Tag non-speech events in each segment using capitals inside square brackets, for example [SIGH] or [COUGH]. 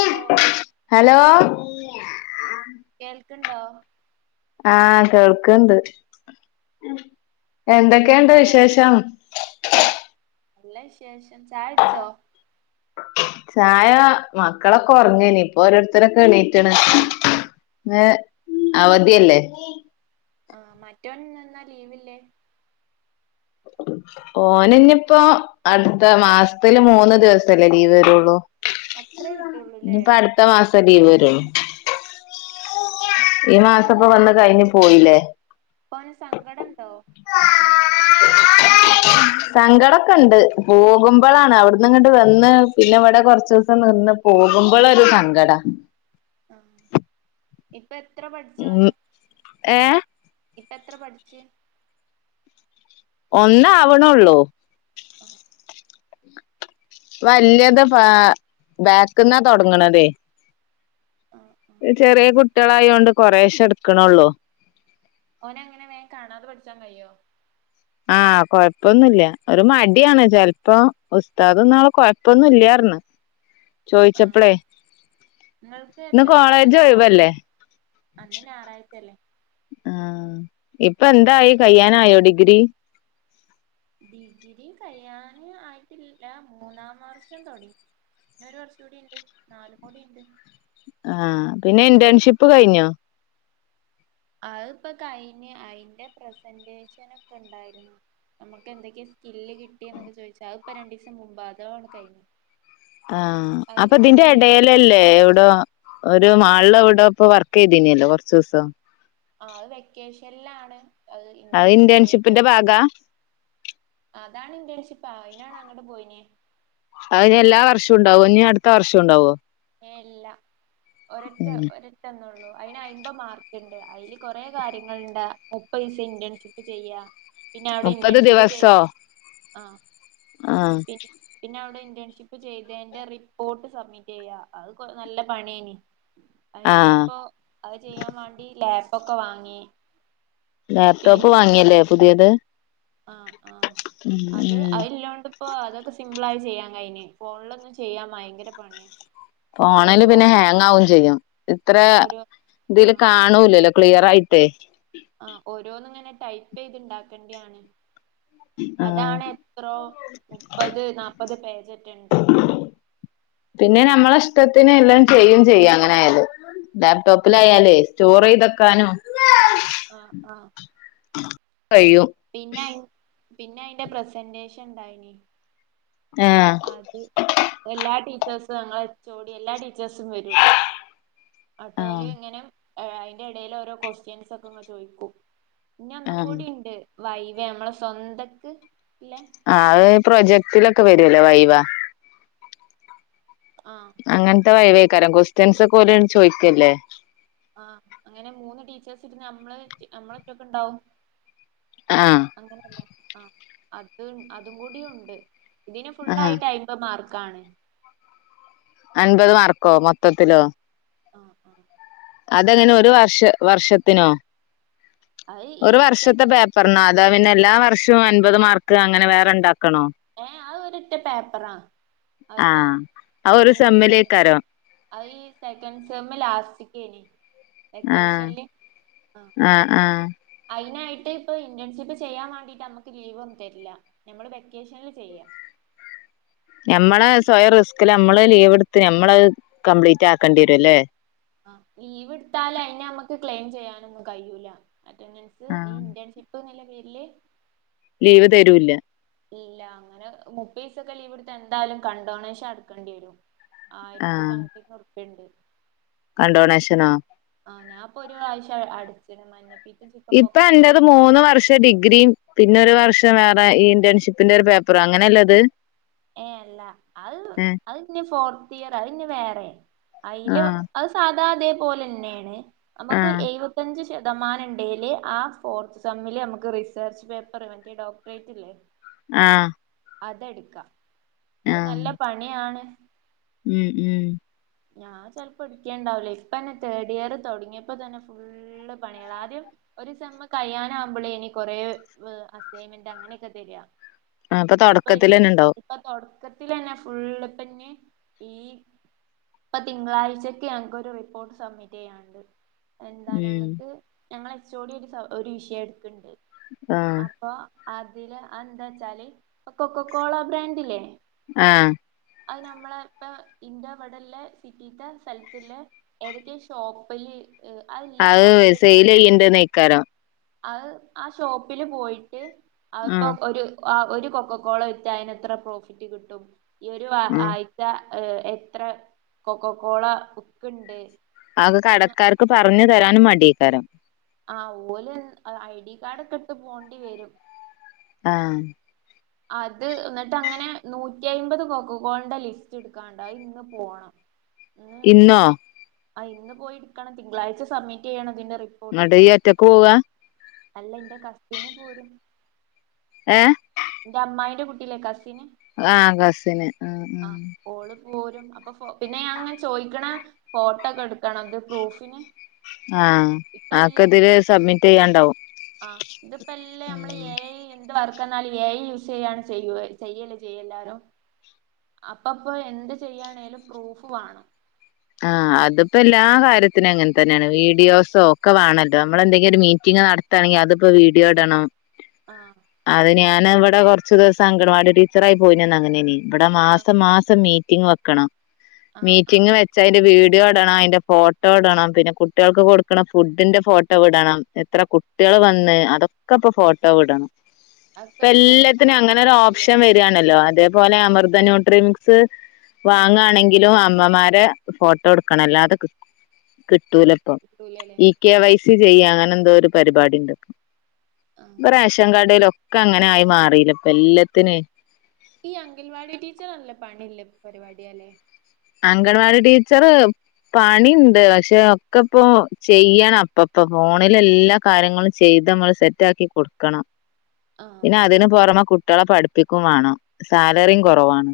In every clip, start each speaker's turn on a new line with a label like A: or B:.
A: Hello
B: hello
A: കേൾക്ക്ണ്ടോ
B: ആഹ് കേൾക്ക്ണ്ട് എന്തെക്കേണ്ട്
A: എന്താ വർ
B: വിശേഷം
A: നല്ല വിശേഷം ചായുടിച്ചോ
B: ചായ മക്കളൊക്കെ ഒർങ്ങേനി ഇപ്പൊ ഓരോര്ത്തരൊകെ എണീറ്റ്ണ് ഇന്ന് അവധിയല്ലേ
A: ആഹ് മറ്റോന് ഇന്നെന്നാ ലീവില്ലേ
B: ഓനിനിയിപ്പോ അട്ത്ത മാസ്ത്തില് മൂന്ന് ദിവസല്ലേ ലീവ് വരൊള്ളു
A: അത്രേ കിട്ടൊള്ളൂല്ലേ
B: ഇനിപ്പ അട്ത്ത മാസം ലീവരൊള്ളൂ ഈ
A: ഓനെന്താ
B: മാസപ്പ വന്ന് കഴിഞ്ഞ് പോയിലെ
A: ഇപ്പോന് സങ്കടണ്ടോ
B: സങ്കടൊക്കെണ്ട് പോകുമ്പളാണ് അവിട്ന്ന് ഇങ്ങട് വന്ന് പിന്നെ ഇവടെ കൊർച്ചൂസം നിന്ന് പോകുമ്പൊളൊരു സങ്കടാ
A: ആഹ് ഇപ്പെത്ര പഠിച്ചോന്
B: ഏഹ്
A: ഇപ്പെത്ര പഠിച്ച്
B: ഒന്നാവ്ണൊള്ളൂ
A: ആഹ്
B: വല്യത് ബാ ബാക്ക്ന്നാ തൊടങ്ങ്ണതെ
A: ആഹ് ആഹ്
B: ചെറിയ
A: ആഹ്
B: കുട്ടിയോളായതോണ്ട് കൊറേശെ ഇടക്കണൊള്ളൂ
A: ഓനെങ്ങനെ വേം കാണാതെ പഠിച്ചാൻ കയ്യോ
B: ആഹ് കൊഴപ്പൊന്നുല്ല ഒരു മടിയാണ് ചെലപ്പോ ഉസ്താദ്ന്നാള് കൊഴപ്പൊന്നുല്ലാർന്ന്
A: ആഹ്
B: ചോയ്ച്ചപ്പളേ
A: ഇങ്ങൾക്ക് എത്ര വട്ടാണ് കാണാ
B: ഒഴിവല്ലേ ആഹ്
A: ഞായറാ
B: ഇപ്പന്തായി കയ്യാനായോ ഡിഗ്രി
A: ഡിഗ്രി കയ്യാന് ആയിട്ടില്ല മൂന്നാം വർഷം തൊടങ്ങി ഇഞ്ഞൊരു വർഷൂടിണ്ട് നാലും കൂടിണ്ട്
B: ആഹ് പിന്നെ ഇന്റേൺഷിപ്പ് കഴിഞ്ഞോ
A: അതിപ്പൊ കയിഞ്ഞ് അയ്ന്റെ പ്രസന്റേഷനൊക്കെ ഇണ്ടായിരുന്നു നമുക്ക് എന്തൊക്കെ സ്കില്ല് കിട്ടി എന്നൊക്കെ ചോയ്ച്ച് അത്പ്പം രണ്ടീസം മുമ്പാ അതോണ് കഴിഞ്ഞ്
B: ആഹ് അപ്പം ഇതിന്റെ എടേലല്ലേ ഓടോ ഒരു മാൾളെവിടോപ്പോ വർക്കെയ്തീനില്ലോ കൊർച്ചോസം
A: അത് വെക്കേഷനിലാണ്
B: അത്
A: ഇന്റേൺഷിപ്പ് ചെയ്യണ്ടേ
B: ഇന്റേൺഷിപ്പിന്റെ ഭാഗാ
A: അതാണ് ഇന്റേൺഷിപ്പ് ആ അയിനാണ് അങ്ങോട്ട് പോയിനെ.
B: അതിന് എല്ലാ വർഷവും ഇണ്ടാവോ അടുത്ത വർഷം ഇണ്ടാവോ
A: ല്ല ഒരൊറ്റ
B: ഉം
A: ഒര ഒറ്റൊന്നൊള്ളൂ അയിന് അമ്പത് മാർക്കിണ്ട് അതിൽ കൊറെ കാര്യങ്ങളുണ്ട് മുപ്പത് ദിവസം ഇന്റേൻഷിപ്പ് ചെയ്യ പിന്നെ അവിടെ
B: മുപ്പത്
A: ഇന്റേൺഷിപ്പ് ചെയ്
B: ദിവസോ
A: ആ
B: ആഹ്
A: പി പിന്നെ അവിടെ ഇന്റേൺഷിപ്പ് ചെയ്തതിന്റെ റിപ്പോർട്ട് സബ്മിറ്റ് ചെയ്യ അത് പൊ നല്ല പണിയേനി
B: ആഹ്
A: അയ്നിപ്പോ. അത് ചെയ്യാൻ വേണ്ടി ലാപ്പൊക്കെ വാങ്ങി. പിൻ
B: ലാപ്ടോപ്പ് വാങ്ങില്ലേ പുതിയത്
A: ആഹ് ആഹ
B: ഉം
A: അത്
B: ഉം
A: അയിലില്ലോണ്ട് ഇപ്പൊ അതൊക്കെ സിമ്പിൾ ആയി ചെയ്യാൻ കഴിഞ്ഞ് ഫോണിലൊന്നും ചെയ്യാൻ ഭയങ്കര പണിയാ.
B: ഫോണിൽ
A: ഓരോ
B: പിന്നെ ഹാങ്ങ്ആകും ചെയ്യും ഇത്ര
A: ഓരോ
B: ഇതിൽ
A: ആഹ്
B: കാണൂലല്ലോ? ക്ലിയർ ആയിട്ടേ
A: ആ ഓരോന്നുങ്ങനെ ടൈപ്പ് ചെയ്ത്ണ്ടാക്കണ്ടയാണ്.
B: ആഹ്
A: അതാണ് എത്രോ മുപ്പത് നാല്പ്പത് പേജ് റ്റേ ഉണ്ട്
B: പിന്നെ നമ്മളെ ഇഷ്ടത്തിന് എല്ലാം ചെയ്യും ചെയ്യു അങ്ങനെയായതോണ്ട് ലാപ്ടോപ്പ്.
A: ആഹ്
B: പ്പിലായാലേ സ്റ്റോർ
A: ആഹ്
B: ചെയ്തക്കാനും
A: ആഹ് ആഹ്
B: കഴിയും.
A: പിന്നെ ആയി പിന്നെ അയിന്റെ പ്രസന്റേഷൻ ഉണ്ടായിനി.
B: ആഹ്
A: അത് എല്ലാ ടീച്ചേഴ്സും ഞങ്ങളുടെ എചോടി എല്ലാ ടീ വ്യത്യാസം വരും അട്ടോലി
B: ആഹ്
A: ഇങ്ങനെ. ഏ അതിന്റെ എടയിൽ ഓരോ ക്വസ്റ്റ്യൻസ് ഒക്കെ അങ്ങ് ചോദിക്കും പിന്നെ ഒന്നും
B: ആഹ്
A: കൂടി ഉണ്ട്. വൈവ നമ്മളെ സ്വന്തക്ക് ഇല്ലെ.
B: ആഹ് അത് പ്രൊജക്ടിലൊക്കെ വരല്ലോ വൈവ.
A: ആഹ്
B: അങ്ങനത്തെ വൈവേക്കാരം ക്സ്റ്റൻസ് ഒക്കെഓല്ണ് ചോദിക്കല്ലേ?
A: ആഹ് അങ്ങനെ മൂന്ന് ടീച്ചേഴ്സ് ഇരുന്ന് നമ്മള് നമ്മളൊറ്റക്ക്ണ്ടാവും.
B: ആഹ്
A: അങ്ങനെയല്ലേ ആ അത് അതും കൂടിയുണ്ട് ഇതിന് ഫുൾ
B: ആഹ്
A: ആയിട്ട്. മാർക്കാണ്.
B: അൻപത് മാർക്കോ മൊത്തത്തിലോ?
A: ആഹ് ആഹ്
B: അതെങ്ങനെ ഒരു വർഷ വർഷത്തിനോ?
A: അത് ഈ
B: ഒരു വർഷത്തെ
A: സെക്ക
B: പേപ്പറിനോ അതോ പിന്നെ എല്ലാ വർഷവും അൻപത് മാർക്ക് അങ്ങനെ വേറെ ഇണ്ടാക്കണോ?
A: ഏഹ് അത് ഒറ്റ പേപ്പറാ അതിപ്പോ
B: ആഹ് അത് ഒരു
A: ഇതും കൂടി കാര്.
B: സെമ്മിലേക്കാരം
A: അത് ഈ സെക്കൻഡ് സെമ് ലാസ്റ്റിക്കനി.
B: ആഹ്
A: വെക്കേഷനിൽ ആ
B: ആഹ് ആഹ്
A: അതിനായിട്ട് ഇപ്പൊ ഇന്റേൺഷിപ്പ് ചെയ്യാൻ വേണ്ടിട്ട് നമ്മുക്ക് ലീവ് ഒന്നും തരില്ല നമ്മ ൾ വെകേഷനിൽ ചെയ്യ.
B: ഞമ്മള് സ്വയം റിസ്കില് നമ്മള് ലീവ് എടുത്ത് നമ്മള് കംപ്ലീറ്റ് ആക്കേണ്ടി വരുല്ലേ?
A: ആ ലീവ് എടുത്താല് അയി നമ്മക്ക് ക്ലെയിം ചെയ്യാനൊന്നും കയുല. അറ്റൻഡൻസ് ഈ
B: ആഹ്
A: ഇന്റേൺഷിപ്പ് എന്ന പേരില്.
B: ലീവ് തരൂല്ല.
A: ഇല്ല അങ്ങനെ മുപ്പതീസൊക്കെ ലീവ് എടുത്ത എന്തായാലും കൺ ഡോണേഷൻ അടക്കേണ്ടി വരും. ആയിരത്തി സംത്തിംഗറുപ്പണ്ട്.
B: കൺഡോണേഷനോ?
A: ആഹ് ഞാന്പ്പൊ ഒരു പ്രാവശ്യം അടിച്ച് മഞ്ഞ.
B: ഇപ്പൊ എന്റത് മൂന്ന് വർഷം. ത്തെ ഡിഗ്രിയും പിന്നെ ഒരു വർഷം വേറെ ഈ ഇന്റേൺഷിപ്പിന്റെ ഒരു പേപ്പറും അങ്ങനെയേല്ലത്.
A: ഏഹ് അല്ല അത് അതിന്നെ ഫോർത്ത് ഇയർ അതിന്നെ വേറെ അയില് അത് സാധാ അതേപോലെന്നെയാണ് നമുക്ക്
B: ആഹ്
A: പത്തഞ്ച് ശതമാനം ഇണ്ടയിലെ ആ ഫോർത്ത് സമ്മിൽ നമുക്ക് റിസർച്ച് പേപ്പർ മറ്റേ ഡോക്ടറേറ്റ്ല്ലേ
B: ആഹ്
A: അതെടുക്കാം അത്
B: ആഹ്
A: നല്ല പണിയാണ്
B: ഉം ഉം
A: ഞാൻ ചിലപ്പോ എടുക്കേണ്ടാവില്ലേ ഇപ്പന്നെ തേർഡ് ഇയർ തുടങ്ങിയപ്പോ തന്നെ ഫുള്ള് പണിയാണ് ആദ്യം ഒരു സമ്മ് കഴിയാനാവകുമ്പോളേ ഇനി കൊറെ അസൈൻമെന്റ് അങ്ങനെയൊക്കെ തരിയാ
B: ആ അപ്പൊ തുടക്കത്തിൽ തന്നെ ഉണ്ടാവും
A: ഇപ്പൊ തുടക്കത്തി തന്നെ ഫുള് പിന്നെ ഈ ഇപ്പൊ തിങ്കളാഴ്ചക്കെ ഞങ്ങൾക്കരു റിപ്പോർട്ട് സബ്മിറ്റ് ചെയ്യാനുണ്ട്. എന്താ
B: ഉം
A: ഞങ്ങൾക്ക് ഞങ്ങ എച്ചുകൂടി ഒരു ഒരു വിഷയം എടുക്കണ്ട്
B: ആഹ്
A: അപ്പൊ അതില് അതെന്താ വച്ചാല് കൊക്ക കോള ബ്രാൻഡില്ലേ
B: ആഹ്
A: അത് നമ്മളെ ഇപ്പ ഇന്റെ ഇവടെ ഉള്ളസിറ്റീത്തെ സ്ഥലത്തില്ലെ ഏതൊക്കെയ ഷോപ്പില് ഏയ് ഐ
B: അത് സെൽ ചെയ്യണ്ട നക്കാരോ
A: അത് ആ ഷോപ്പില് പോയിട്ട് അപ്പോ
B: ആഹ്
A: ഒരു ഒരു കൊക്കകോള വിറ്റാഅയിനെ എത്ര പ്രോഫിറ്റ് കിട്ടും ഈ ഒരു
B: ആഹ്
A: ആഴ് എത്ര കൊ കൊ കോള വിക്ക ണ്ട്
B: അത് കടക്കാർക്ക് പറഞ്ഞു തരാനും മടിയക്കാരം
A: ആ ഓല് ഐ ഡി കാർഡ് ഒക്കെ ഇട്ട് പോകേണ്ടി വരും
B: ആഹ്
A: അത് എന്നിട്ട് അങ്ങനെ നൂറ്റി അമ്പത് കോക്കോ കോളന്റെ ലിസ്റ്റ് എടുക്കാണ്ട് അത് ഇന്ന് പോണം
B: ഇന്നോ
A: ഇന്ന്മൂന്ന് ആ ഇന്ന് പോയി ഇടുക്കണം തിങ്കളാഴ്ച സബ്മിറ്റ് ചെയ്യണം അതിന്റെ
B: ങ്ങട് ഈ ഒറ്റക്ക് പോവുക
A: അല്ല എന്റെ കസ്റ്റന് പോലും
B: ഏ
A: എന്റെ അമ്മായിയുടെ കുട്ടിലെ കസിന്
B: ആകസിന് ഉ ഉ
A: ആ ഓള് പോരും അപ്പൊ പിന്നെ ഞാൻ അങ്ങനെ ചോദിക്കണ ഫോട്ടോക്കെ എടുക്കണ് അന്റെ പ്രൂഫിന്
B: ആഹ് ആക്ക ഇതില് സബ്മിറ്റ് ചെയ്യാണ്ടാവും
A: ആഹ് ഇതിപ്പോ എല്ലേ നമ്മള് ഏ ഐ എന്ത് വർക്ക് തന്നാലും ഏ. ഐയൂസ് ചെയ്യയാണ് ചെയ്യ ചെയ്യല് ചെയ്യ എല്ലാരും അപ്പപ്പോ എന്ത് ചെയ്യയാണേങ്കിലും പ്രൂഫ് വേണം
B: ആ അതിപ്പോ എല്ലാ കാര്യത്തിനും അങ്ങനെ തന്നെയാണ് വീഡിയോസോ ഒക്കെ വേണല്ലോ നമ്മള എന്തെങ്കിലും ഒരു മീറ്റിംഗ നട തണങ്ക അത്പ്പൊ വീഡിയോ ഇടണം
A: ആഹ്
B: അത് ഞാൻ ഇവിടെ കുറച്ചു ദിവസം അങ്കണവാടി ടീച്ചറായി പോയിന്ന് അങ്ങനെനി ഇവിടെ
A: ആ
B: മാസം മാസം മീറ്റിംഗ് വെക്കണം
A: ആ ആ
B: മീറ്റിഗ് വെ ച്ചഅതിന്റെ വീഡിയോ ഇടണം അതിന്റെ ഫോട്ടോ ഇടണം പിന്നെ കുട്ടികൾക്ക് കൊടുക്കണ ഫുഡിന്റെ ഫോട്ടോ ഇടണം എത്ര കുട്ടികൾ വന്ന് അതൊക്കെ ഇപ്പ ഫോട്ടോ വിടണം ഇപ്പ
A: അതൊക്കെ പ്രൂഫിന്
B: എല്ലാത്തിനും അങ്ങനെ ഒരു
A: വേണ്ടിട്ടായിരിക്കുംല്ലേ
B: ഓപ്ഷൻ വ ണല്ലോ അതേപോലെ അമൃത ന്യൂട്രിമിക്സ്
A: ആ
B: വാങ്ങാണെങ്കിലും അമ്മമാരെ ഫോട്ടോ എടുക്കണം അല്ലാതെ കിട്ടൂലപ്പം
A: കിട്ടൂലല്ലേ
B: ഈ കെ വൈസി ചെയ്യ അങ്ങനെ എന്തോ ഒരു പരിപാടി ഉണ്ട്
A: ആ
B: പ്പം [UNINTELLIGIBLE] റേഷൻകാടയിലൊക്കെ അങ്ങനെ ആയി മാറിയില്ലോ ഇപ്പൊ എല്ലാത്തിന്
A: ഈ അംഗൽവാടി ടീച്ചർ നല്ല പണില്ലെ പരിപാടിയല്ലേ
B: അംഗൻവാടി ടീച്ചർ പണിണ്ട് പക്ഷെ ഒക്കെ അപ്പൊ അപ്പൊ ചെയ്യണം അപ്പൊ അപ്പൊ ഫോണില് എല്ലാ കാര്യങ്ങളും ചെയ്ത് നമ്മള് സെറ്റ് ആക്കി കൊടുക്കണം
A: ആ
B: പിന്നെ അതിന് പുറമെ കുട്ടികളെ പഠിപ്പിക്കുവേണം സാലറിയും കുറവാണ്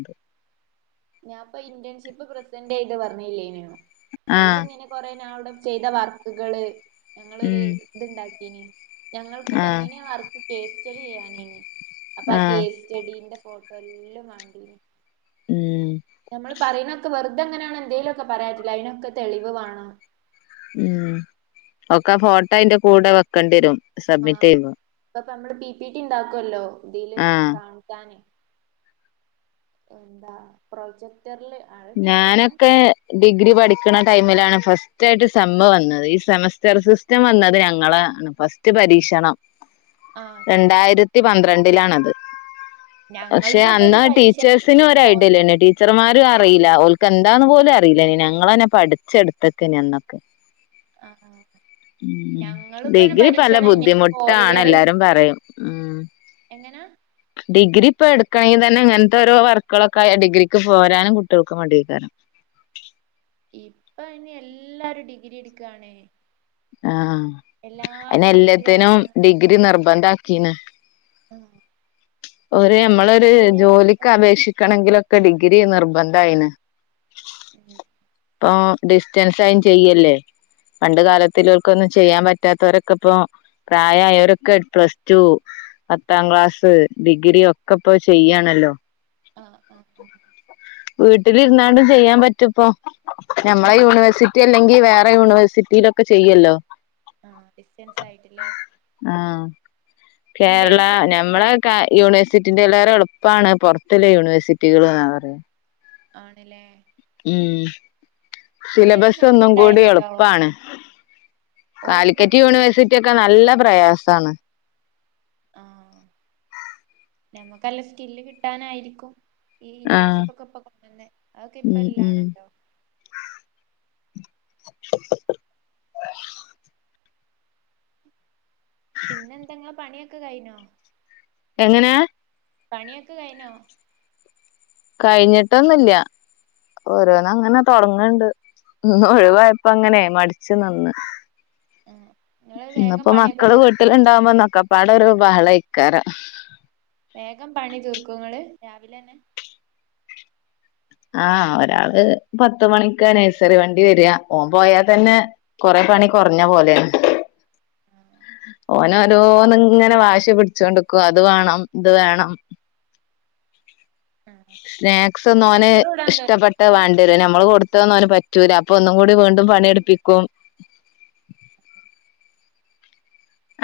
A: ഞാൻ ഇപ്പ ഇന്റേൺഷിപ്പ് പ്രസന്റ് ചെയ്ത് പറഞ്ഞില്ലേനോ അതിൽ
B: ആഹ്
A: ഇങ്ങനെ കൊറേ ഞങ്ങൾ അവിടെ ചെയ്ത വർക്കുകള് ഞങ്ങളൊരു
B: ഉം
A: ഇത്ണ്ടാക്കീന് ഞങ്ങൾക്ക്
B: ആഹ്
A: തന്നീന്ന വർക്ക് കേസ് ചെടി ചെയ്യാനേനി അപ്പൊ ആ
B: ആഹ്
A: കേസ് ചെഡീന്റെ ഫോട്ടോ എല്ലാം വണ്ടി ന്നു
B: ഉം
A: നമ്മൾ പറയുന്നൊെക്കെ വെർ അതെങ്ങനെയാണ് എന്തെങ്കലും ഒക്കെ പറയാത്തിട്ട് അതിനൊക്കെ തെളിവ് വേണം
B: ഉം ഒക്കെ ഫോട്ടോ അയിന്റെ കൂടെ വെക്കേണ്ടി വരും സബ്മിറ്റ്
A: ആഹ്
B: ചെയ്യുമ്പോ
A: പ്പ നമ്മള് പി പി ടി ണ്ടാക്കൊല്ലോ തില്
B: ആഹ്
A: കാണിക്കാന് എന്താ പ്രൊജക്ടർല്
B: ഞാനൊക്കെ ഡിഗ്രി പഠിക്കണ ടൈമിലാണ് ഫസ്റ്റായിട്ട് സെമ് വന്നത് ഈ സെമസ്റ്റർ സിസ് റ്റം വന്നത് ഞങ്ങളെ ഫസ്റ്റ് പരീക്ഷണം.
A: ആഹ്
B: രണ്ടായിരത്തി പന്ത്രണ്ടിലാണത്. പക്ഷെ
A: ഞങ്ങളതും ഇപ്പൊ ഒരു
B: അന്നാ
A: പരീക്ഷണം തന്നെ ഈ ഫോർ
B: ടീച്ചേഴ്സിനൊരൈഡ്യലേനി ടീ ച്ചർമാരുറീല്ല ഓൽക്ക് എന്താന്ന് പോലും അറിലേനി ഞങ്ങളെന്നെ പഠിച്ചെട്ത്തക്കേനി അന്നൊക്കെ
A: ആഹ് ആഹ്
B: ഉം
A: നങ്ങള്പ്പോര്
B: ഡിഗ്രി പല
A: പരീക്ഷണന്നേനി
B: ബുദ്ധിമുട്ടാണ്
A: ഫോറിയർ
B: എല്ലാരും പറയും ഉം
A: എങ്ങനാ
B: ഡിഗ്രി പ്പൊ എട്ക്കണെങ്കി തന്നെ ഇങ്ങൻത്തൊരോ വർക്കുകളൊക്കായ ഡിഗ്രിക്ക് പോരാനും കുട്ട്യൾക്ക് മട്യേകാരം.
A: ഇപ്പയ്ന് എല്ലാരും ഡിഗ്രിട്ക്കാണ്.
B: ആഹ് അയിന്
A: പ്ലസ് ടു കഴിഞ്ഞ
B: എല്ലത്തിനും ഡിഗ്രി നിർബന്ധാക്കീണ്.
A: ആഹ് ഇപ്പൊ
B: ഒര്
A: ഫോർ ഇയറും
B: അമ്മളൊര്
A: കൂടി ആയപ്പോ
B: ജോലിക്ക് അപേക്ഷിക്കണെങ്കിലൊക്കെ ഡിഗ്രി നിർബന്ധയിണ്.
A: ഉം
B: പ്പൊ ഡിസ്റ്റൻസായും ചെയ്യല്ലേ പണ്ട് കാലത്ത്ലോല് കൊന്നും ചെയ്യാൻ പറ്റാത്തൊരൊക്കപ്പൊ പ്രായായോരെക്കെ പ്ലസ് ടു, പത്താം ക്ലാസ് ഡിഗ്രി ഒക്കെപ്പോ ചെയ്യാണല്ലോ
A: ആഹ് ആഹ് ആഹ്
B: വീട്ടിലിര്ന്നാണ്ട് ചെയ്യാൻ പറ്റുപ്പോ ഞമ്മളെ
A: ആഹ്
B: യൂണിവേഴ്സിറ്റ്യല്ലെ ങ്കി വേറെ യൂണിവേഴ്സിറ്റിയിലൊക്കെ ചെയ്യല്ലോ
A: ആഹ് ഡിസ്റ്റൻസായിട്ട്ല്ലേ
B: ആഹ് കേരള
A: ഒരു ഫ്രണ്ട്
B: നമ്മളാ
A: ഇണ്ടായി
B: ക്ക യൂണിവേ സിറ്റിന്റെ ലേറെ എള്പ്പാണ് പൊർത്ത് ല്ലെ യൂണേഴ്സിറ്റികള്ന്നാ പറിണെ
A: ആണ്ല്ലേ
B: ഉം
A: ഇന്റെ ഒരു
B: സിലബസ്
A: ഫ്രണ്ട്
B: ഒന്നും കൂടി
A: ഇണ്ടായിനിട്ടോ
B: എള്പ്പാണ്
A: ഓളിപ്പോ
B: കാലിക്കറ്റ്
A: ടി ടി
B: യൂണിവേഴ്സി റ്റ്യൊക്കെ നല്ല പ്രയാസാണ്.
A: ആഹ് നമ്മക്കല്ലെ സ്കില്ല് കിട്ടാനായിരിക്കും. ഈ
B: ആഹ്
A: ഇന്റേൺഷിപ്പൊക്കെ ഇപ്പൊ കൊ [UNINTELLIGIBLE] ന്നെ അതൊക്കെ
B: ഉം ഉം
A: പ്പല്ലാണല്ലോ പിന്നെന്താ ഇങ്ങളെ പണ്യൊക്കെ കയ്ഞ്ഞോ?
B: എങ്ങനെ
A: പണ്യൊക്കെ കയ്നോ?
B: കയ്ഞ്ഞിട്ടൊന്നുല്ല. ഓരോന്നങ്ങനെ തൊട്ങ്ങ്ണ്ട് ഇന്നൊഴിവായപ്പങ്ങനെ മട്ച്ച് നിന്ന്
A: ആഹ് ഇങ്ങള് വേഗം
B: ഇന്ന്പ്പോ
A: പണിയൊക്കെ
B: മക്കള്
A: തീർക്കോ
B: വീട്ടില് ണ്ടാവുമ്പോ ന്നൊക്ക പാടൊര് ബഹളെക്കാരം
A: വേഗം പണി തീർക്കുങ്ങള് രാവിലെന്നെ
B: ആഹ ഒരാള് പത്ത മണിക്ക നഴ്സറി വണ്ടി വെരാ ഓം പോയാ തന്നെ കൊറെ പണി കൊർഞ്ഞ പോലെണ്.
A: ആഹ്
B: ഓനോരോന്ന്ങ്ങനെ വാശി പിടിച്ചോണ്ട്ക്കും അത് വേണം ഇത് വേണം
A: [INAUDIBLE]
B: സ്നാക്സ്
A: ഓല്
B: ന്നൊന്
A: കച്ചറ കൂടാൻ
B: ഇഷ്ടപ്പെട്ട
A: തൊടങ്ങിയപ്പോ
B: വാണ്ട്യരു അയ്ന് അമ്മള് കൊട്ത്തോന്നോന് പ റ്റൂല അപ്പൊ ഒന്നും കൂടി വീണ്ടും പണിട്പ്പിക്കും.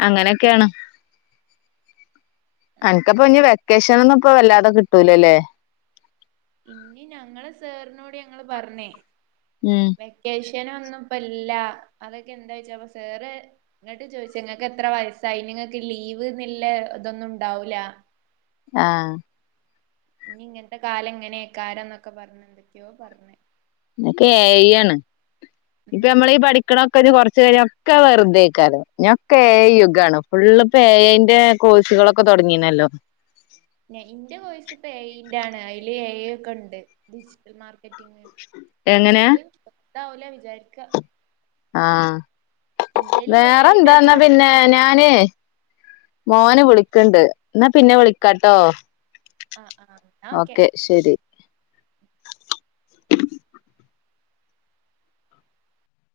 B: അങ്ങനെക്കെണ്
A: ആഹ്
B: അൻക്ക്‌പ്പ
A: ആഹ്
B: ഇഞ് വെ ക്കെഷനന്നും ഇപ്പൊ വല്ലാതെ കിട്ടൂല ലെ
A: ഇഞ് ഞങ്ങള് സെർനോട് ഞങ്ങള് പർഞ്ഞേ
B: ഉം
A: വെക്കേഷനൊന്നും ഇപ്പ ഇല്ല അതൊക്കെ എന്താ വെച്ചാ പ്പൊ സെറ് ഇങ്ങട്ട് ചോഴിച് ങ്ങക്ക് എത്ര വയസ്സായി ഇഞ് ങ്ങക്ക് ലീവ് ന്ന്ല്ല തൊന്നും ഉണ്ടാവൂല
B: ആഹ്
A: ഇഞ് ഇങ്ങൻത്തെ കാലം എങ്ങനെക്കാരം ന്നൊക്കെ പർഞ് എന്തൊക്കെയോ പർഞ്
B: തൊക്കെ എ ഐ യാണ് ഇപ്പ നമ്മളീ
A: ഉം
B: പഠി [UNINTELLIGIBLE] കൊർച്ച്‌ കഴിഞ്ഞ ഒക്കെ വെർതെക്കാരം ഇഞ്ഞൊക്കെ എ ഐ യുഗാണ് ഫുള്ള് ഇപ്പൊ എ ഐ ന്റെ കോഴ്സുകളൊക്കെ തോട്ങ്ങിണല്ലോ
A: ഇന്റെ വോയിസ് ഇപ്പൊ എ ഐ ന്റെ ആണ് അഴില് എ ഐ ഒക്കണ്ട് ഡിജിറ്റൽ മാർ റ്റിങ്
B: എങ്ങനെ
A: അതുകൊണ്ട് താവൂല വിചാര്ക്ക
B: ആഹ്
A: ഐ
B: വേറെന്താന്നാ
A: പേപ്പറൊക്കെ
B: പിന്നെ
A: ഇണ്ട്
B: ഞാന്
A: ആഹ്
B: മോന് വിളിക്ക്‌ണ്ട് ന്നാ പിന്നെ വിളിക്കാട്ടോ
A: ആഹ് ആഹ് ന്നാ ഓക്കെ